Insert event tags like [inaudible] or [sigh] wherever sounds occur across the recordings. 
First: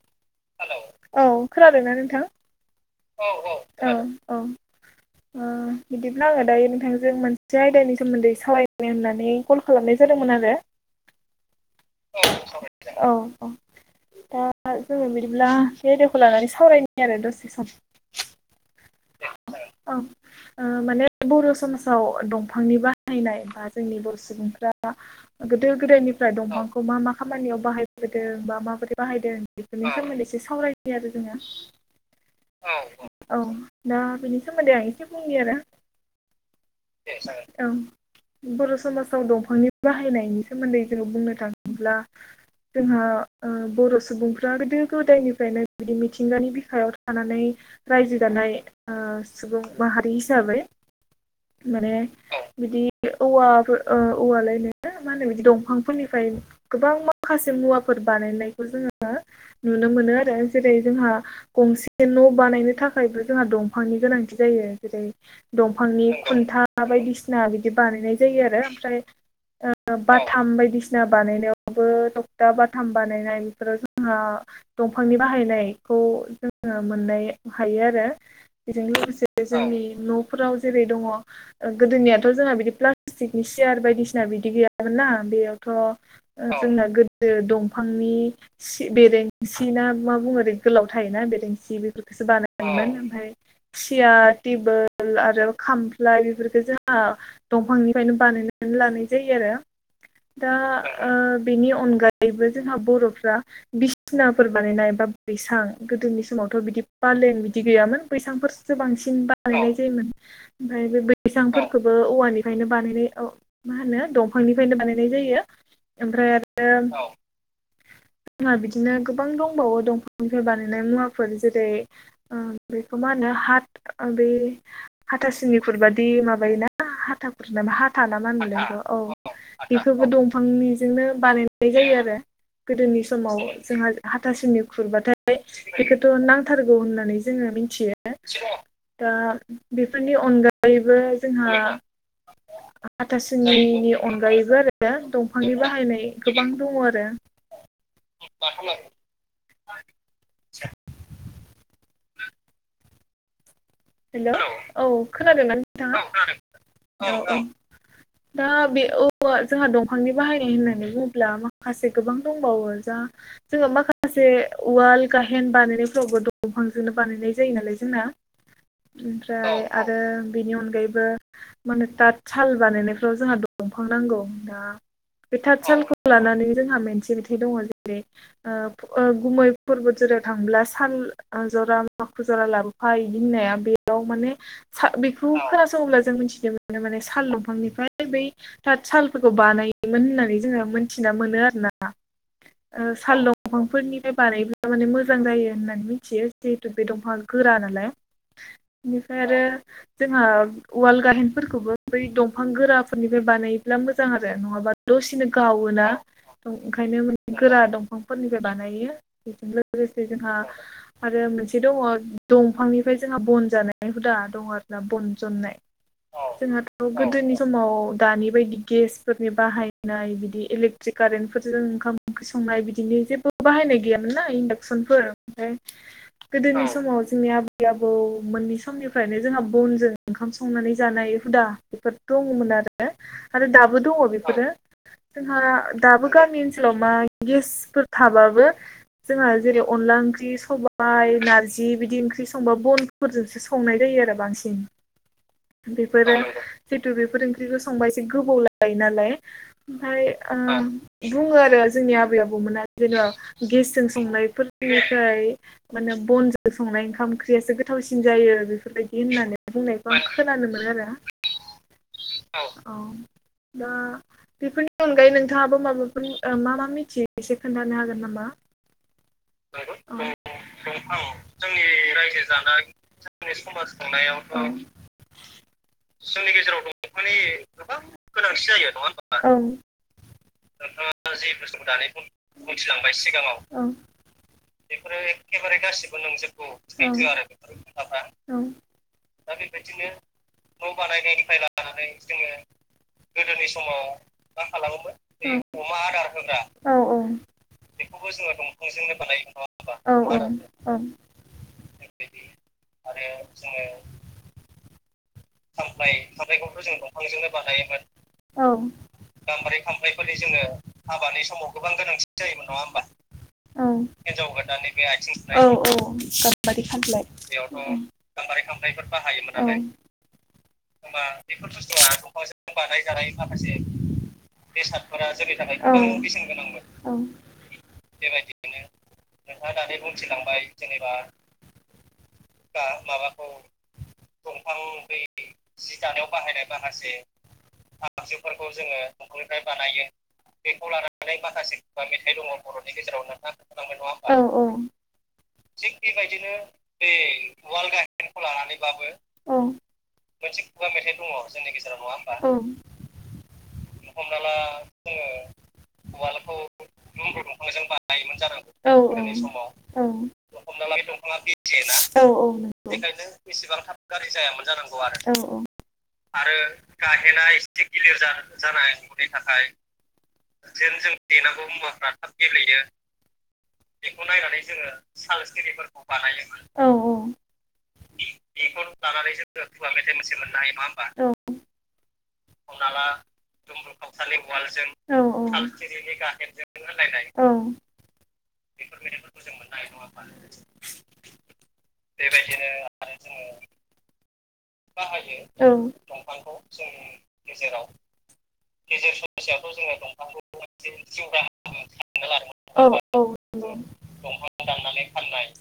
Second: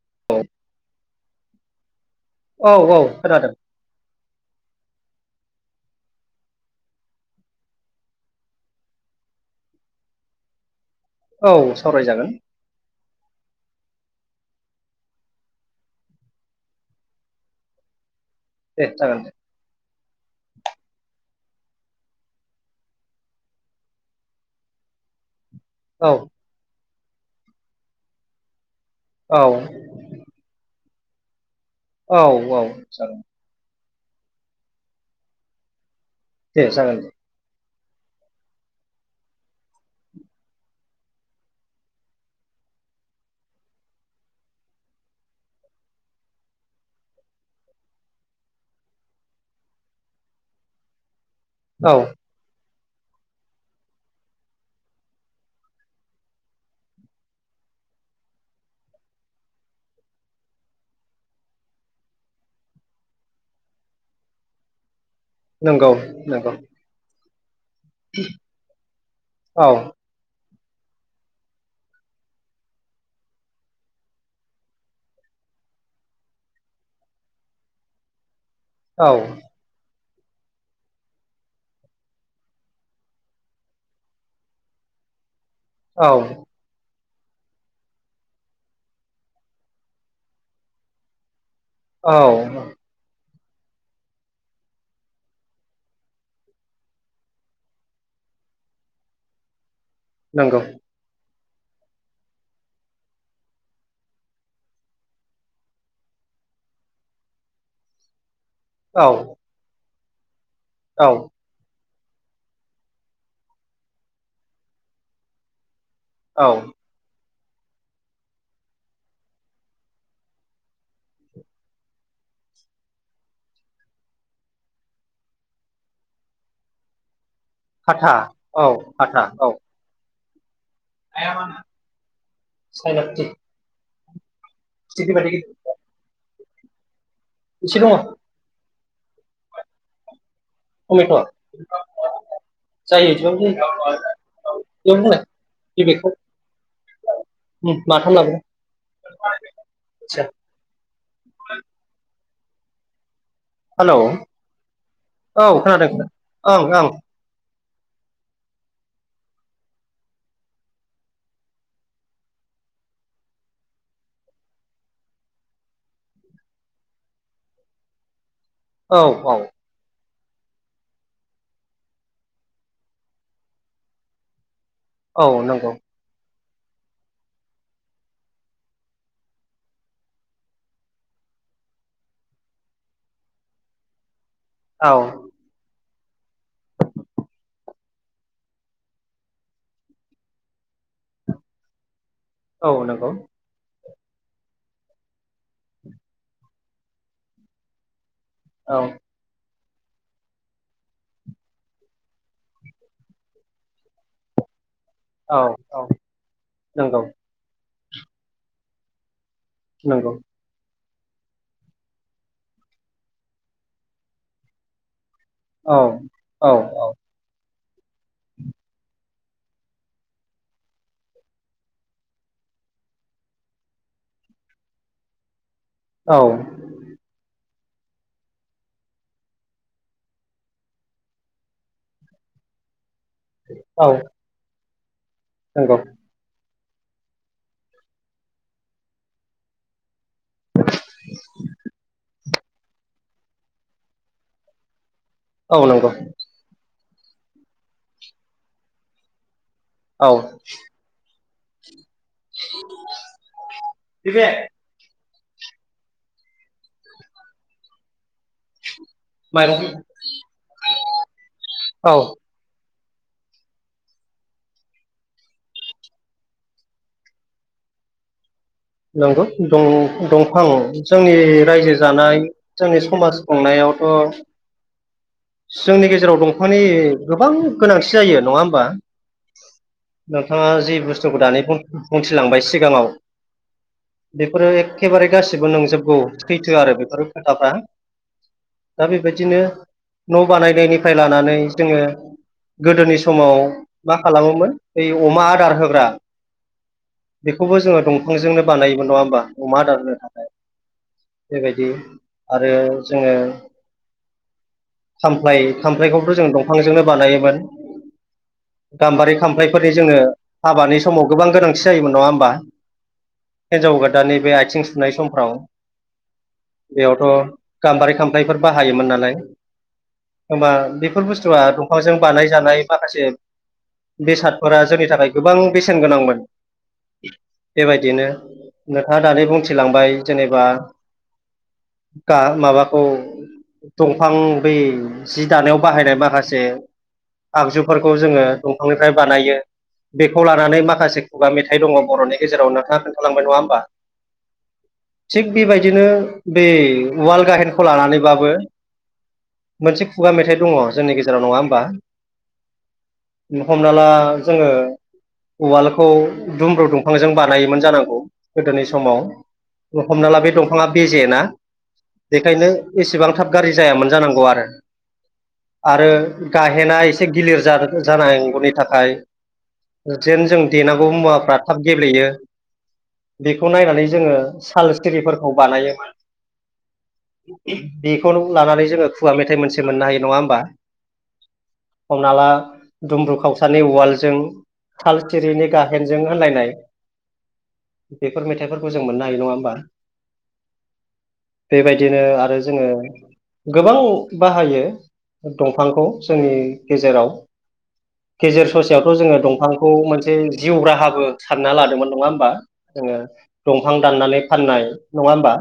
[unintelligible] औ खोनादोंना नोंथां? औ खोनादों औ औ ओ बिदिब्ला आङो दायो नोंथांजों मोनसे आयदानि सोमोन्दै सालायनो होननानै कल खालामनाय जा दोंमोन आरो। औ सावरायजागोन। दा जोङो बिदिब्ला बे आयदाखौ लानानै सावरायनि आरो दसे सम। दे जागोन दे। औ ओ माने बर' समाजाव दंफांनि बाहायनाय बा जोंनि बर' सुबुंफ्रा गोदो औ गोदायनिफ्राय दंफांखौ मा मा खामानियाव बाहायबोदों बा माबोरै बाहायदों औ बेफोरनि सोमोन्दै एसे सावरायनि आरो जोङो। औ औ जागोन। औ दा बिनि सोमोन्दै आं एसे बुंनि आरो। दे जागोन‌ दे। औ बर' समाजाव दंफांनि बाहायनायनि सोमोन्दै जोङो बुंनो थाङोब्ला जोंहा ओ बर' सुबुंफ्रा गोदो गोदायनिफ्रायनो बिदि मिथिंगानि बिखायाव थानानै रायजो जानाय ओ सुबुं माहारि हिसाबै माने औ बिदि औवाफोर ओ औवालायनो मा होनो बिदि दंफांफोरनिफ्राय गोबां माखासे मुवाफोर बानायनायखौ जोङो नुनो मोनो आरो जेरै जोंहा गंसे न' बानायनो थाखायबो जोंहा दंफांनि गोनांथि जायो जेरै नंगौ दंफांनि नंगौ खुन्था बायदिसिना बिदि बानायनाय जायो‌ आरो ओमफ्राय औ ओ बाथाम‌ बाय दिसिना बानायनायावबो थखथा बाथाम बानायनाय इफोराव जोंहा दंफांनि बाहायनाय बेखौ जोङो मोननो हायो आरो बेजों औ लोगोसे जोंनि न' फोराव जेरै दङ गोदोनियाथ' जोंहा बिदि प्लास्टिकनि सियार बायदिसिना बिदि गैयामोन ना बे औ थ' जोंना गो दो दंफांनि सि बेरेंसि ना मा ओरै गोलाव थायोना बेरें सि औ बेफोरखौसो बानायोन ओमफ्राय सियार टेबोल आरो खामफ्लाय बेफोरखो जोंहा दंफांनिफ्रायनो बानायनो। लानाय जायो आरो। दा नंगौ ओ बिनि अनगायैबो जोंहा बर'फ्रा बिसनाफोर बानायनाय बा बैसां गोदोनि समाव थ' बिदि पालें बिदि गैयामोन बैसांफोरसो औ बांसिन बानायनाय जायोमोन। ओमफाय बे औ बैसांफोर खौबो औवानिफायनो बानायनाय अ मा होनो दंफांनिफायनो बानायनाय जायो। ओमफ्राय औ आरो जोंहा बिदिनो गोबां दंबावो दंफांनिफ्राय बानायनाय मुवाफोर जेरै ओ। बेखौ मा होनो हाद ओ बे हाथासुनि खुरबादि माबायोना हाथा हाथा नामा होनोलाय औ बेखौबो दंफांनि। जोंनो बानायनाय जायो आरो गोदोनि सायनापथि समाव जोंहा। हाथासुनि फिथिख्रि बायदि खुरबाथाय बेखौथ' नांथारगौ होननानै जोङो एसे दङ मिनथियो। दा बेफोरनि अनगायैबो टमेट' जोंहा। जायो हाथा इदिबाबो जायो सुनिनि अनगायैबो बेयावनो आरो दंफांनि होलाय बाहायनाय बेगखौ गोबां दङ आरो। [unintelligible] हेलौ औ औ खोनादोंमोन खोनादों ओं ओं नोंथाङा औ औ। दा बे औ जोंहा दंफांनि बाहायनाय होननानै बुङोब्ला माखासे गोबां दंबावो जा। जोङो माखासे उवाल गाहेन बानायनायफोरावबो दंफांजोंनो बानायनाय जायो नालाय जोंना। औ ओमफ्राय आरो। बेनि अनगायैबो माने तात साल बानायनायफ्राव जोंहा दंफां नांगौ दा। औ बे थाथ नंगौ सालखौ लानानै। जोंहा मोनसे मेथाय दङ जेरै ओ गुमै परबद जरायाव थाङोब्ला सान ओ जरा माखु जरा लाबोफा इदि होननाया बेयाव माने औ बेखौ खोनासङोब्ला जों मिथिनो मोनो माने साल दफांनिफ्राय बै ताथ सालफोरखौ बानायोमोनहोननानै जोङो मिनथि नामोनो आरो ना ओ नंगौ साल दंफां फोरनि फाइ बानायब्ला माने मोजां जायो होननानै मिथियो जिहेतु बे दंफां गोरा नालाय। औ इनिफाय आरो जोंहा उवाल गाहेनफोरखौबो बै दंफां गोराफोरनिफ्राय बानायोब्ला मोजां आरो नङाबा। दसेनो औ गावोना औ नंगौ ओंखायनो गोरा दंफांफोरनिफ्राय बानायो। बेजों लोगोसे नंगौ जोंहा आरो मोनसे दङ दंफांनि ओमफ्राय जोंहा बन जानाय हुदा दङ आरोना बन जननाय औ औ जोंहाथ' गोदोनि समाव दानि बायदि गेस फोरनि बाहायनाय बिदि इलेकट्रिक कारेन्टफोरजों ओंखाम ओंख्रि संनाय बिदिनि जेबो बाहायनाय गैया। ना इनडाकसनफोर ओमफाय औ गोदोनि समाव जोंनि आब आबै आबौ मोननै समनिफ्रायनो जोंहा बनजों ओंखाम संनानै जानाय हुदा बेफोर दङमोन आरो। आरो दाबो औ दङ बिफोरो जोंहा नंगौ दाबो गामि ओन सोलाव मा गेसफोर थाबाबो जोंहा जेरै अनला ओं ख्रि सबाय नारजि बिदि ओंख्रि संबा बनफोरजोंसो संनाय जायो आरो बांसिन। औ नंगौ बेफोरो जितु बेफोर ओंख्रिखौ संबा एसे गोबाव लायो नालाय। ओमफाय औ ओ बुंङो आरो जोंनि आबै आबौमोना जेनेबा गेसजों बे संनायफोरनिफ्राय। माने बनजों संनाय ओंखाम ओंख्रियासो गोथावसिन जायो बेफोरबायदि होननानै माइरं बुंनायखौ आं। मोनो‌ औ आरो औ दा बेफोरनि अनगायै नोंथाङाबो माबाफोर ओ मा मा मिथियो एसे खोन्थानो हागोन नामा। नंगौ औ दं-दंफां जोंनि रायजो जानाय जोंनि समाज खुंनाय समाज खुंनायाव जोंनि गेजेराव दंफांनि गोबां गोनांथि जायो नङा ओमबा? औ नोंथाङा जि बुस्थुखौ दानि बुं-बुंथिलांबाय सिगाङाव बेफोरो बेफोरो एखेबारे गासिबो एखेबारे नंजोबगौ गासिबो नोंजोबगौ सैथो आरो बेफोर सैथो खोथाफ्रा आरो। दा बेबायदिनो न' बानायनायनिफ्राय लानानै जोङो गोदोनि समाव मा खालामोमोन बे अमा आदार होग्रा बेखौबो जोङो बेखौबो जोङो दंफांजोंनो बानायोमोन नङा दंफांजोंनो होमबा बानायो अमा नङा आदार होनो थाखाय होमबा? बेबायदि आरो जोङो [inaudible] खामफ्लाय खामफ्लायखौथ' जों दंफांजोंनो बानायोमोन। औ गाम्बारि खामफ्लायफोरनि जोङो हाबानि समाव गोबां गोनांथि जायोमोन नङा होमबा? औ हिनजाव गोदाननि बे बाट आथिं सुनाय समफ्राव औ औ गाम्बारि खामफ्लाय बेयावथ' गाम्बारि खामफ्लाय फोर बाहायोमोन नालाय। होमबा बेफोर बुस्थुआ दंफांजों बानायजानाय माखासे बेसादफोरा जोंनि थाखाय गोबां बेसेन गोनांमोन। बेबायदिनो नोंथाङा दानि बुंथिलांबाय जेनेबा माबाखौ दंफां बै जि दानायाव बाहायनाय माखासे आगजुफोरखौ जोङो दंफांनिफ्राय बानायो बेखौ लानानै माखासे खुगा मेथाइ दङ बर'नि गेजे जेराव नोंथाङा खोन्थालांबाय नङा होमबा? औ औ थिग बेबायदिनो बे उवाल गाहेनखौ लानानैबाबो खुगा मेथाइ मोनसे दङ खुगा जोंनि मेथाइ गेजेराव दङो नङा जोंनि होमबा गेजेराव नङा होमबा? हमना ला जोङो उवालखौ दुमब्रु दंफांजों बानायोमोन जानांगौ गोदोनि समाव हमना ला बे दंफाङा हमला बे बेजे दंफाङा ना बेबदियोना बेखायनो एसेबां बेनिखायनो गाज्रि बेसेबां थाब जायामोन गाज्रि जानांगौ आरो जायामोन जानांगौ आरो। आरो गाहेना एसे गाहेनाय गिलिर एसे गिलिर जानाय जानांगौनि थाखाय जानांगौनि थाखाय जेन जों जेन देनांगौ जों मुवाफ्रा देनांगौ मुवाफ्रा गेब्लेयो थाब गेब्लेयो। बेखौ नायनानै बेखौ जोङो नायनानै साल जोङो साल सिरिफोरखौ सिरिफोरखौ बानायोमोन। बेखौनो लानानै जोङो खुवा मेथाइ मोनसे मोननो हायो नङा होमबा? हमना ला दुम्ब्रु खावसानि उवालजों थाल औ औ थिरिनि औ गाहेनजों होनलायनाय औ। बेफोर मेथाइफोरखौ जों मोननो हायो नङा होमबा? बेबायदिनो आरो जोङो गोबां बाहायो औ दंफांखौ जोंनि गेजेराव गेजेर ससेयाव जोङो दंफांखौ मोनसे जिउ राहाबो सानना लादोंमोन नङा होमबा औ जोङो नंगौ औ दंफां दाननानै फाननाय नङा होमबा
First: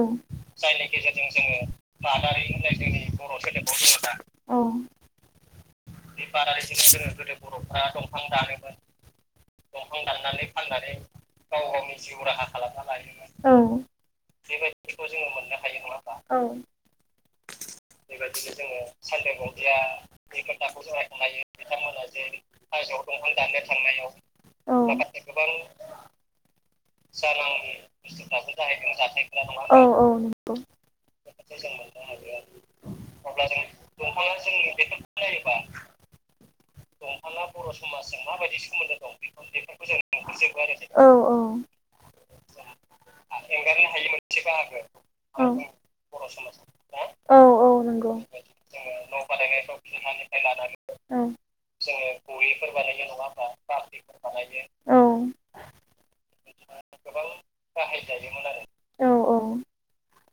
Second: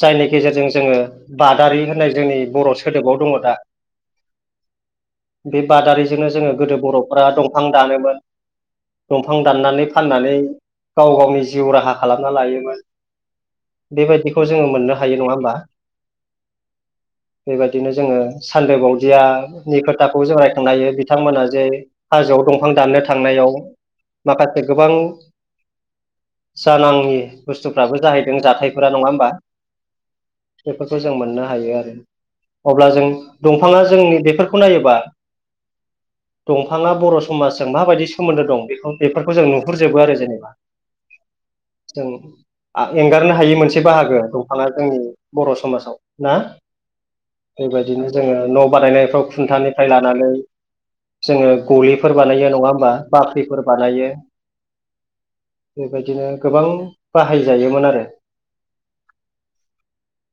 जायनि गेजेरजों जोङो बादारि होननाय जोंनि बर' सोदोबाव दङो दा बे बादारिजोंनो जोङो गोदो गोदो बर'फ्रा दंफां दानोमोन। दंफां दाननानै फाननानै गाव गावनि जिउ राहा खालामना लायोमोन। औ बेबायदिखौ जोङो मोननो हायो नङा होमबा? औ। बेबायदिनो जोङो सानदो बावदियानि खोथाखौ जों रायखांनो हायो बिथांमोना जे हाजोआव दंफां दाननो थांनायाव माखासे औ गोबां जानाङि बुस्थुफ्राबो जाहैदों जाथायफोरा नङा होमबा नङा होमबा औ औ नंगौ बेफोरखौ जों मोननो हायो आरो। अब्ला जों दंफाङा जोंनि बेफोरखौ नायोबा दंफाङा बर' समाजजों माबायदि सोमोन्दो दं बेखौ बेफोरखौ जों नुहुरजोबो आरो जेनेबा। औ। जों आं एंगारनो हायि मोनसे बाहागो दंफाङा जोंनि औ बर' समाजाव ना औ बेबायदिनो नंगौ जोङो न' बानायनायफ्राव खुन्थानिफ्राय लानानै औ जोङो जोङो गलिफोर बानायो नङा गोलिफोर होमबा बानाय नङा बाख्रिफोर हा बानायो बानाय औ। बेबायदिनो गोबां बाहायजायोमोन आरो। [inaudible] औ [inaudible]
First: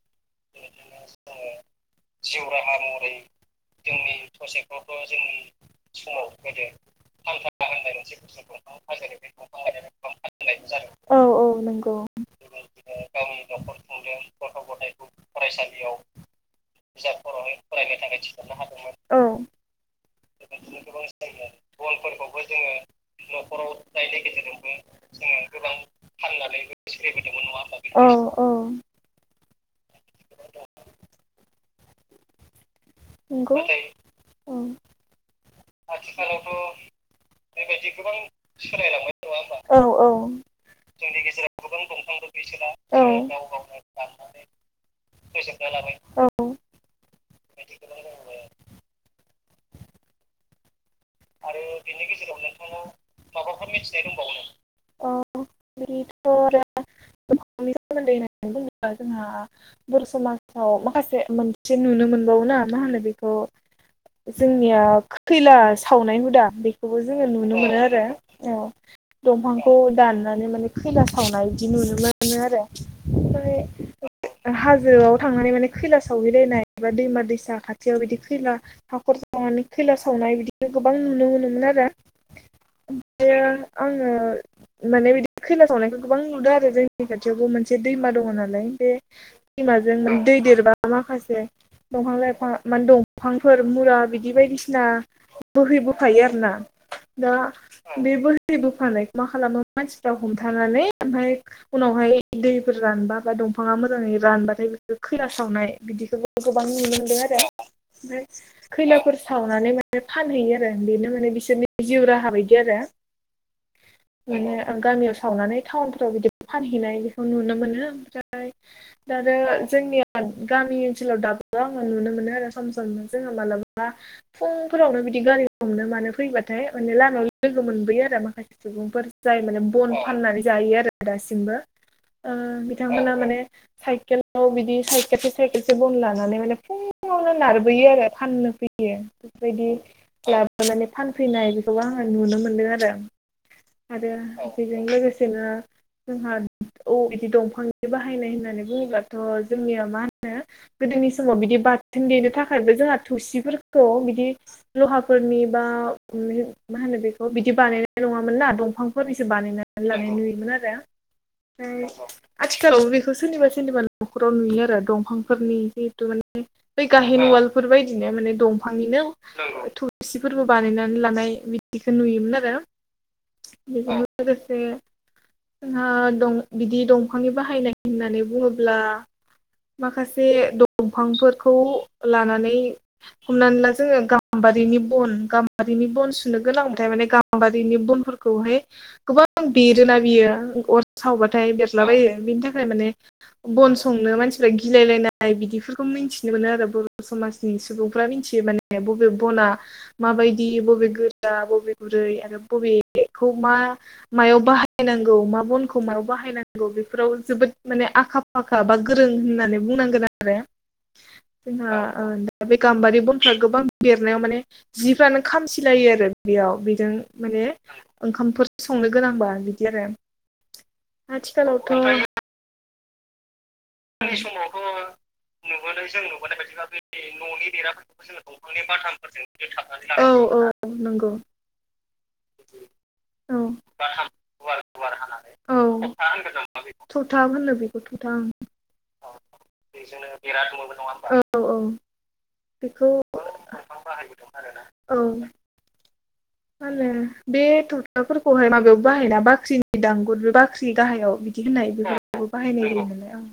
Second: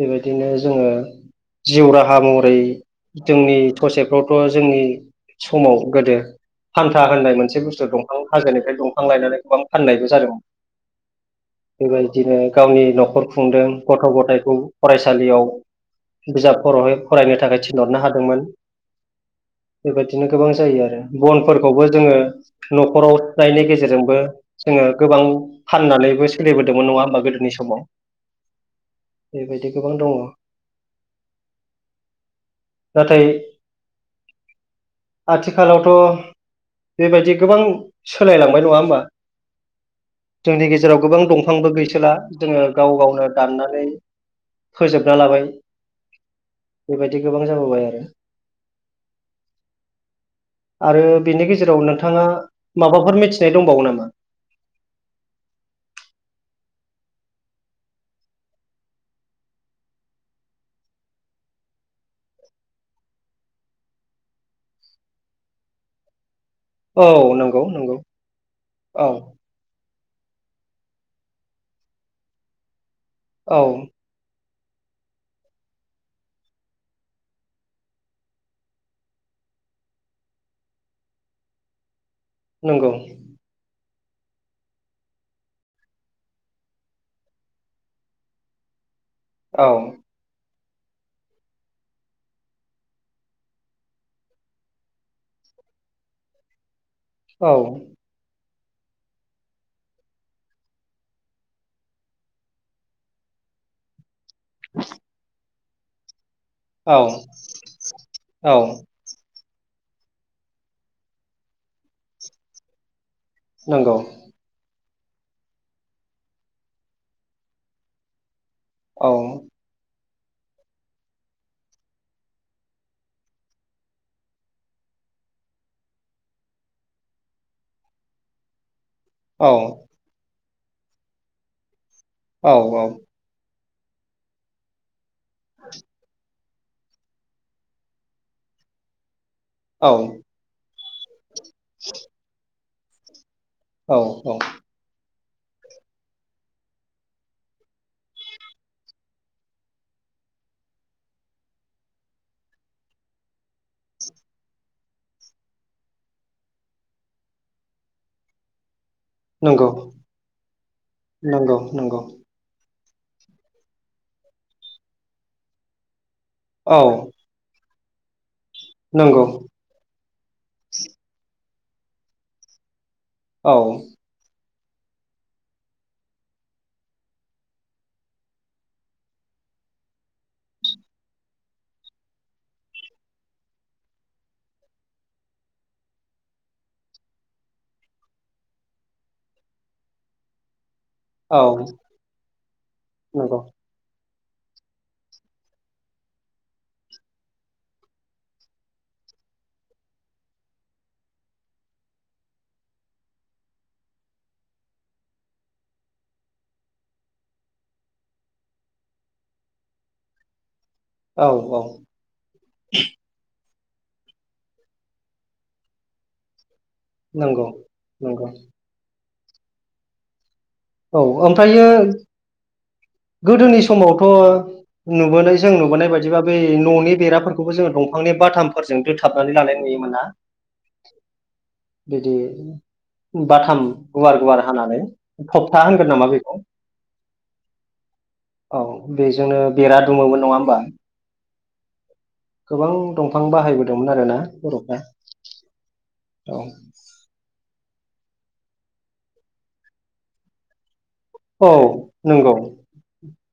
बेबायदिनो जोङो जिउ राहा महरै जोंनि ससेफ्रावथ' जोंनि समाव गोदो फाल्था होननाय मोनसे बुस्थु दंफां हाजोनिफ्राय दंफां लायनानै गोबां फाननायबो जादोंमोन। औ औ नंगौ बेबायदिनो गावनि न'खर खुंदों गथ' गथायखौ फरायसालियाव बिजाबफोरावहाय फरायनो थाखाय थिनहरनो हादोंमोन। औ बेबायदि नो गोबां जायो आरो बनफोरखौबो जोङो न'खराव गायनाय गेजेरजोंबो जोङो गोबां फाननानैबो सोलिबोदोंमोन नङा होनबा गोदोनि समाव औ बेबायदि गोबां दङ। [inaudible] नंगौ औ। [inaudible] आथिखालावथ' आथिखालावथ' बेबायदि गोबां सोलायलांबाय नङा होमबा? औ जोंनि गेजेराव गोबां दंफांबो गै सोला जोङो गाव गावनो दाननानै फोजोबना लाबाय। औ बेबायदि गोबां जाबोबाय आरो [inaudible] आरो बिनि गेजेराव नोंथाङा माबाफोर मिथिनाय दंबावो नामा? अ [inaudible] जोंहा जोंहा बर' समाजाव माखासे मोनसे नुनो मोनबावोना मा होनो बेखौ। जोंनिया खैला सावनाय हुदा बेखौबो औ जोङो नुनो नंगौ मोनो नंगौ आरो औ औ दंफांखौ दाननानै माने खैला सावनाय बिदि नुनो मोनो आरो। औ। ओमफ्राय हाजोआव थांनानै माने खैला सावहैलायनाय बा दैमा दैसा खाथियाव बिदि खैला हाखर जावनानै खैला सावनाय बिदि गोबां नुनो मोनोमोन आरो। नंगौ। ओमफ्रायो आङो माने बिदि खैला सावनायखौ गोबां नुदों आरो जोंनि खाथियावबो मोनसे दैमा दंङ नालाय बे औ दैमाजों दै देरबा माखासे दंफां-लाइफां माने दंफांफोर मुरा बिदि बायदिसिना बोहै बोफायो आरोना दा औ बे बोहै बो फानाय मा खालामो मानसिफ्रा हमथानानै ओमफ्राय उनावहाय दैफोर रानबा बा दंफाङा मोजाङै रानबाथाय खैला सावनाय बिदिखौ गोबां नुनो औ मोनदों आरो ओमफ्राय औ खैलाफोर सावनानै माने फानहैयो आरो बेनो माने बिसोरनि जिउ राहा बायदि आरो। नंगौ। माने गामियाव सावनानै टाउनफोराव बिदि फानहैनाय बेखौ नुनो मोनो। ओमफ्राय [inaudible] औ दा आरो जोंनियाव गामि ओनसोलाव दाबो आङो नुनो मोनो आरो सम सम। जोङो मालाबा फुंफोरावनो बिदि गारि हमनो मानो फैबाथाय माने लामायाव लोगो मोनबोयो आरो माखासे सुबुं फोर जाय औ माने बन फाननानै जायो आरो दासिमबो औ साइकेलाव बिदि साइखेलसे साइखेलसे बन लानानै माने फुङावनो नारबोयो आरो फाननो फैयो बेफोरबायदि औ लाबोनानै फैनाय गोबाङानो नुनो मोनदों आरो औ आरो बेजों लोगोसे दिनो जोंहा औ बिदि दंफांनि बाहायनाय होननानै बुङोबथ' जोंनिया मा होनो गोदोनि समाव बिदि बा बाथोन देनो थाखायबो जोंहा थौसिफोरखौ बिदि लहाफोरनि बा मा होनो बेखौ बिदि बानायनाय नङामोनना दंफांफोरनिसो नंगौ बानायनानै लानाय नुयोमोन आरो नंगौ नंगौ ओमफ्राय आथि [inaudible] बेखौ सोरनिबा सोरनिबा न'खराव नुयो आरो दंफांफोरनि जिहेतु माने औ बै गायहेन उवाल बेफोरबायदिनो माने दंफांनिनो नंगौ थु सिफोरबो बानायनानै लानाय बिदिखौ नुयोमोन आरो औ [inaudible] जे जोंहा दं बिदि दंफांनि बाहायनाय होननानै बुङोब्ला माखासे दंफांफोरखौ लानानै हमनानै ला जोङो गाम बारिनि बन गामबारिनि बन सुनो गोनांबाथाय माने गाम्बारिनि बनफोर खौहाय गोबां बेरोना बियो औ सावबाथाय बेरलाबायो बिनि थाखाय माने नंगौ बन संनो मानसि गिलायलायनाय बिदिफोरखौ मिथिनो मोनो आरो बर' समाजनि सुबुंफ्रा मिथियो माने बबे बना बा माबायदि बबे गोरा बबे गुरै आरो बबे खौ मा मायाव बाहायनांगौ मा बनखौ मायाव बाहायनांगौ बेफोराव जोबोद माने आखा फाखा बा गोरों होननानै बुंनांगोन आरो। औ औ जोंहा ओ बे गामबारि बनफोरा गोबां बेरनायाव माने जिफ्रानो खामसिलायो आरो बेयाव बेजों माने नंगौ नंगौ ओंखामफोर संनो गोनांबा बिदि आरो। औ ओमफ्रायो आथिखालावथ' गोदोनि स समावथ' नुबोनाय जों नुबोनाय बायदिबा बै न'नि बेराफोरखौबो जोङो दंफांनि बाथामफोर औ औ नंगौ। बिदि औ बाथाम गुवार गुवार हानानै औ थबथा होनगोन नामा बेखौ थथा होनो बेखौ थथा ओं औ बेजोंनो बेरा दुमोमोन नङा होमबा? औ औ गोबां बेखौ दंफां बाहायबोदोंमोन आरो ना बर'फ्रा। औ औ मा होनो बे थक्टाफोरखौहाय माबायाव बाहायना बाख्रिनि दांगुर बे बाख्रि गाहायाव बिदि औ होननाय बेबो नंगौ बाहायनाय जायो नालाय